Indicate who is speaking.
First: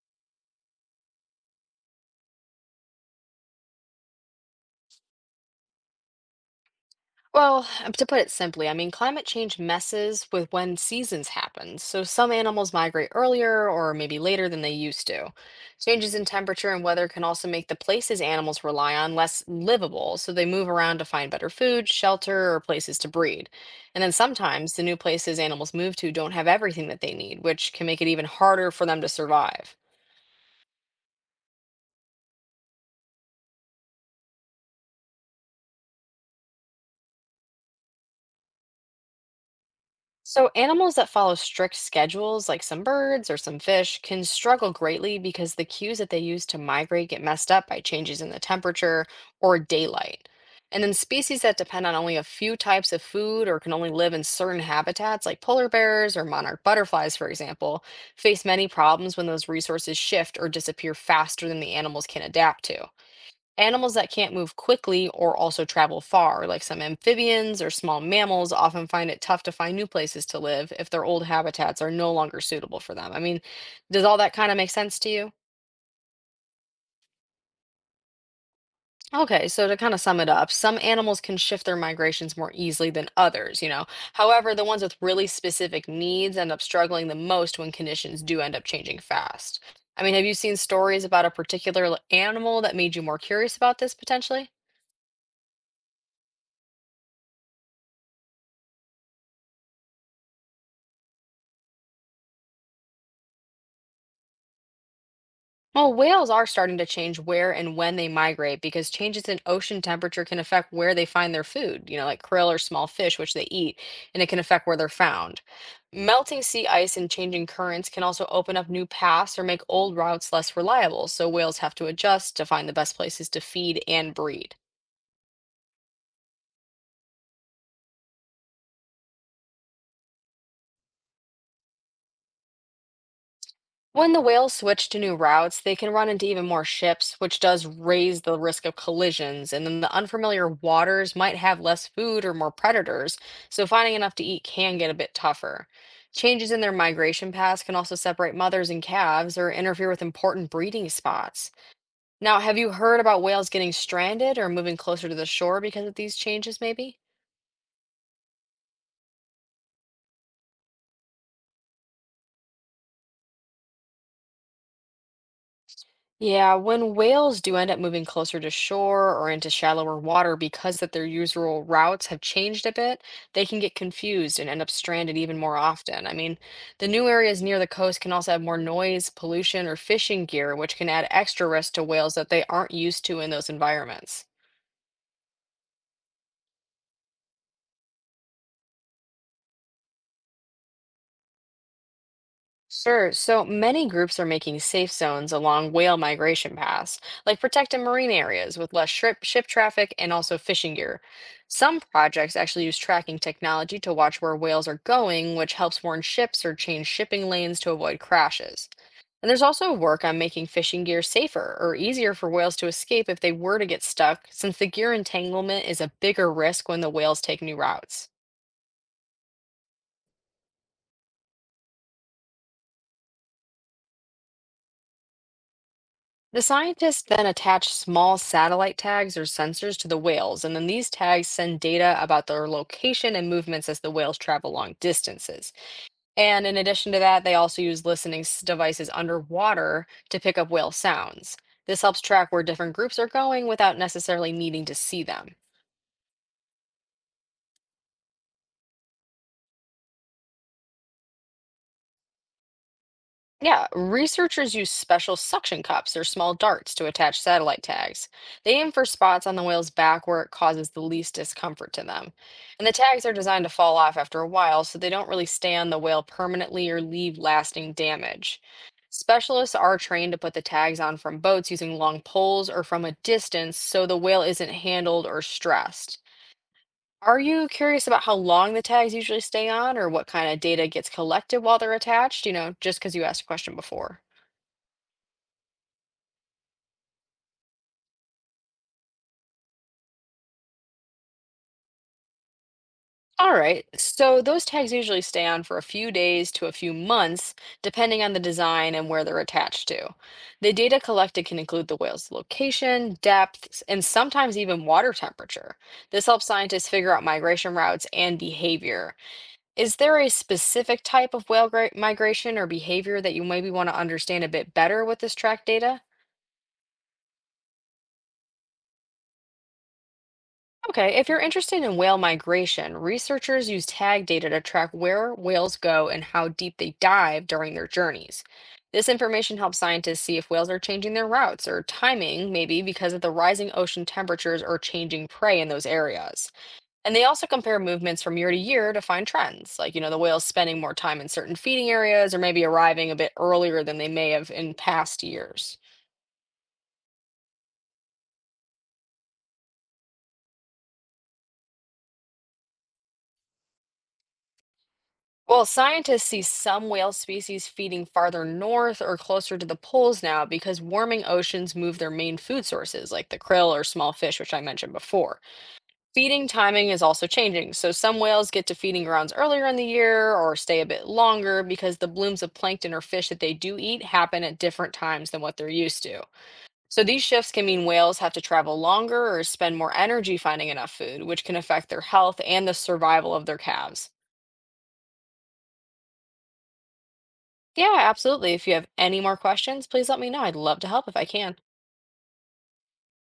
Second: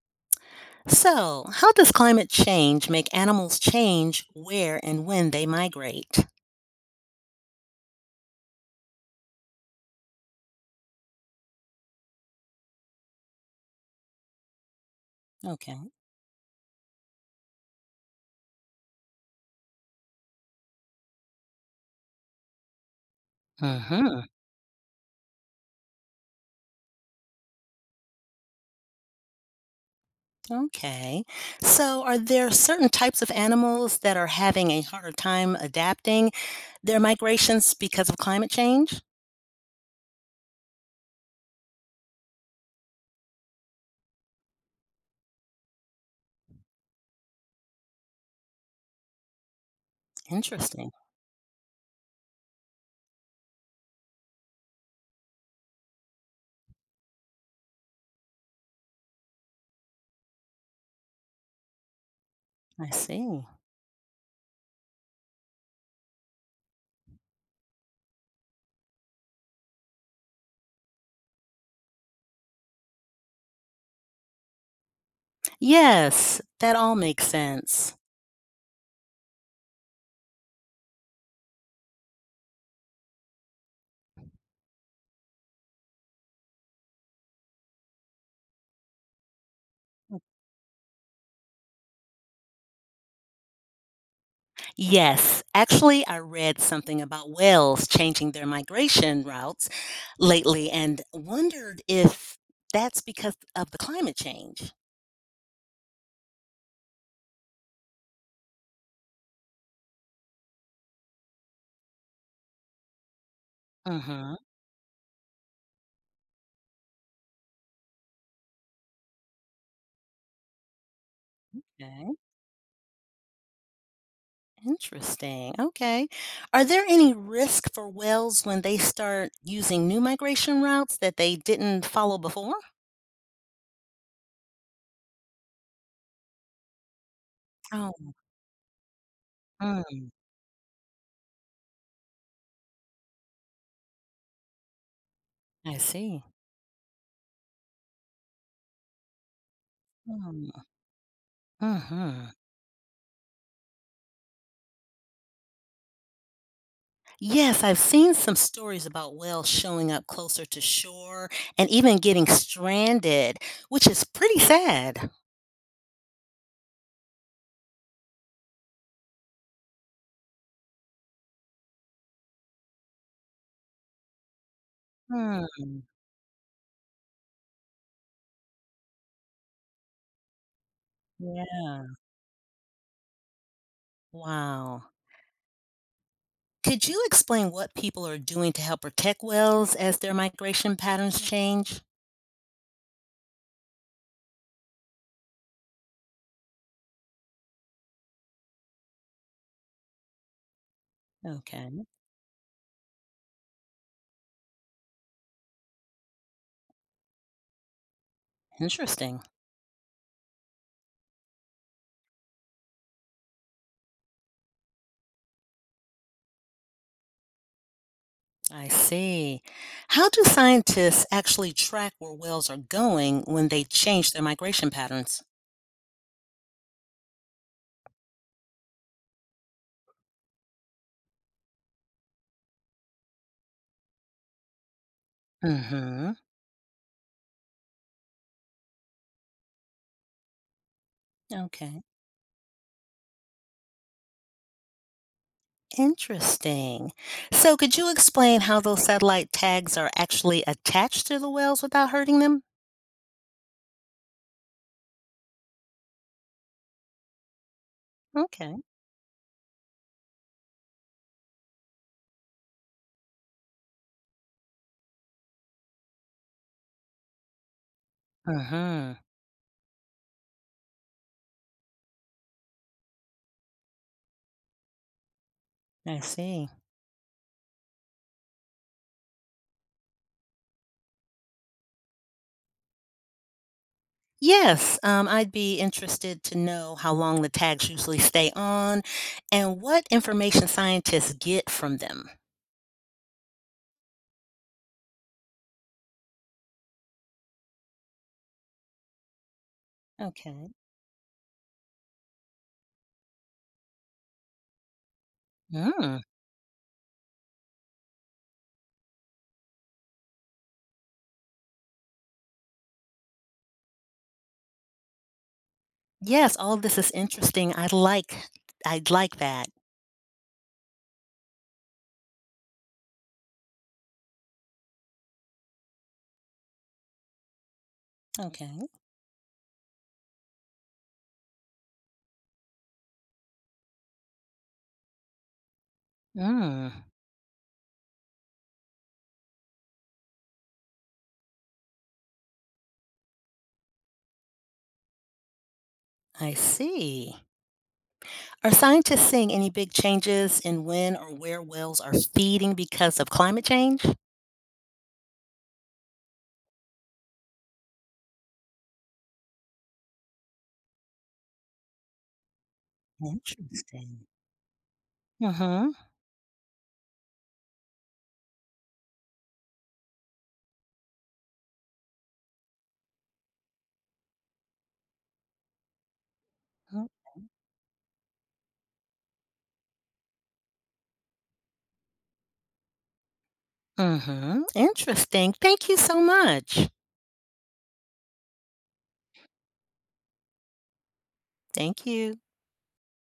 Speaker 1: So, how does climate change make animals change where and when they migrate?
Speaker 2: Well, to put it simply, I mean, climate change messes with when seasons happen. So some animals migrate earlier or maybe later than they used to.
Speaker 1: Okay.
Speaker 2: Changes in temperature and weather can also make the places animals rely on less livable, so they move around to find better food, shelter, or places to breed. And then
Speaker 1: Hmm.
Speaker 2: sometimes the new places animals move to don't have everything that they need, which can make it even harder for them to survive.
Speaker 1: Okay. So, are there certain types of animals that are having a harder time adapting their migrations because of climate change?
Speaker 2: So, animals that follow strict schedules, like some birds or some fish, can struggle greatly because the cues that they use to migrate get messed up by changes in the temperature or daylight. And
Speaker 1: Interesting.
Speaker 2: then species that depend on only a few types of food or can only live in certain habitats, like polar bears or monarch butterflies, for example, face many problems when those resources shift or disappear faster than the animals can adapt to.
Speaker 1: I see.
Speaker 2: Animals that can't move quickly or also travel far, like some amphibians or small mammals, often find it tough to find new places to live if their old habitats are no longer suitable for them. I mean, does all that kind of make sense to you?
Speaker 1: Yes, that all makes sense.
Speaker 2: Okay, so to kind of sum it up, some animals can shift their migrations more easily than others, you know. However, the ones with really specific needs end up struggling the most when conditions do end up changing fast. I mean, have you seen stories about a particular animal that made you more curious about this potentially?
Speaker 1: Yes, actually, I read something about whales changing their migration routes lately and wondered if that's because of the climate change.
Speaker 2: Well, whales are starting to change where and when they migrate because changes in ocean temperature can affect where they find their food, you know, like krill or small fish, which they eat, and it
Speaker 1: Mm-hmm.
Speaker 2: can affect where they're found. Melting sea ice and changing currents can also open up new paths or make old routes less reliable, so whales have to
Speaker 1: Okay.
Speaker 2: adjust to find the best places to feed and breed.
Speaker 1: Interesting. Okay. Are there any risk for whales when they start using new migration routes that they didn't follow before?
Speaker 2: When the whales switch to new routes, they can run into even more ships, which does
Speaker 1: Oh,
Speaker 2: raise the risk of collisions. And then the
Speaker 1: mm,
Speaker 2: unfamiliar waters might have less food or more predators, so finding enough to eat can get a bit tougher.
Speaker 1: I see.
Speaker 2: Changes in their migration paths can also separate mothers and calves or interfere with important breeding spots.
Speaker 1: Mm-hmm.
Speaker 2: Now, have you heard about whales getting stranded or moving closer to the shore because of these changes, maybe?
Speaker 1: Yes, I've seen some stories about whales showing up closer to shore and even getting stranded, which is pretty sad.
Speaker 2: Yeah, when whales do end up moving closer to shore or into shallower water because that their usual routes have changed a bit, they can get confused and end up stranded even
Speaker 1: Hmm.
Speaker 2: more often. I mean, the new areas near the coast can also have more noise, pollution, or fishing gear, which can add extra risk to
Speaker 1: Yeah.
Speaker 2: whales that they aren't used to in those environments.
Speaker 1: Wow. Could you explain what people are doing to help protect whales as their migration patterns change?
Speaker 2: Sure. So many groups are making safe zones along whale migration paths, like protected marine areas with less ship traffic and also fishing gear. Some
Speaker 1: Okay.
Speaker 2: projects actually use tracking technology to watch where whales are going, which helps warn ships or change shipping lanes to avoid crashes.
Speaker 1: Interesting.
Speaker 2: And there's also work on making fishing gear safer or easier for whales to escape if they were to get stuck, since the gear entanglement is a bigger risk when the whales take new routes.
Speaker 1: I see. How do scientists actually track where whales are going when they change their migration patterns?
Speaker 2: The scientists then attach small satellite tags or sensors to the whales, and then these tags send data about their location and movements as the whales travel long distances.
Speaker 1: Mm-hmm.
Speaker 2: And in addition to that, they also use listening devices underwater to pick up whale sounds.
Speaker 1: Okay.
Speaker 2: This helps track where different groups are going without necessarily needing to see them.
Speaker 1: Interesting. So could you explain how those satellite tags are actually attached to the whales without hurting them?
Speaker 2: Yeah, researchers use special suction cups or small darts to attach satellite tags. They
Speaker 1: Okay.
Speaker 2: aim for spots on the whale's back where it causes the least discomfort to them. And the tags are designed to fall off after a while, so they don't really stay on the whale permanently or leave lasting damage.
Speaker 1: Mm-hmm.
Speaker 2: Specialists are trained to put the tags on from boats using long poles or from a distance so the whale isn't handled or stressed.
Speaker 1: I see.
Speaker 2: Are you curious about how long the tags usually stay on or what kind of data gets collected while they're attached? You know, just because you asked a question before.
Speaker 1: Yes, I'd be interested to know how long the tags usually stay on and what information scientists get from them.
Speaker 2: All right, so those tags usually stay on for a few days to a few months, depending on the design and where they're attached to. The
Speaker 1: Okay.
Speaker 2: data collected can include the whale's location, depth, and sometimes even water temperature.
Speaker 1: Mm.
Speaker 2: This helps scientists figure out migration routes and behavior. Is there a specific type of whale migration or behavior that you maybe want to understand a bit better with this track data?
Speaker 1: Yes, all this is interesting. I'd like that.
Speaker 2: Okay, if you're interested in whale migration, researchers use tag data to track where whales go and how deep they dive during their journeys.
Speaker 1: Okay.
Speaker 2: This information helps scientists see if whales are changing their routes or timing, maybe because of the rising ocean temperatures or changing prey in those areas.
Speaker 1: Mm,
Speaker 2: And they also compare movements from year to year to find trends, like, you know, the whales spending more time in certain feeding areas or maybe arriving a bit earlier than they may have in past years.
Speaker 1: I see. Are scientists seeing any big changes in when or where whales are feeding because of climate change?
Speaker 2: Well, scientists see some whale species feeding farther north or closer to the poles now because warming oceans move their main food sources, like the krill or small
Speaker 1: Interesting.
Speaker 2: fish, which I mentioned before.
Speaker 1: Mm-hmm.
Speaker 2: Feeding timing is also changing, so some whales get to feeding grounds earlier in the year or stay a bit longer because the blooms of plankton or fish that they do eat happen at different times than what they're used to. So these shifts can mean whales have to travel longer or spend more energy finding enough food, which can affect their health and the survival of their calves.
Speaker 1: Mm-hmm. Interesting. Thank you so much.
Speaker 2: Yeah, absolutely. If you have any more questions, please let me know. I'd love to help if I can.
Speaker 1: Thank you.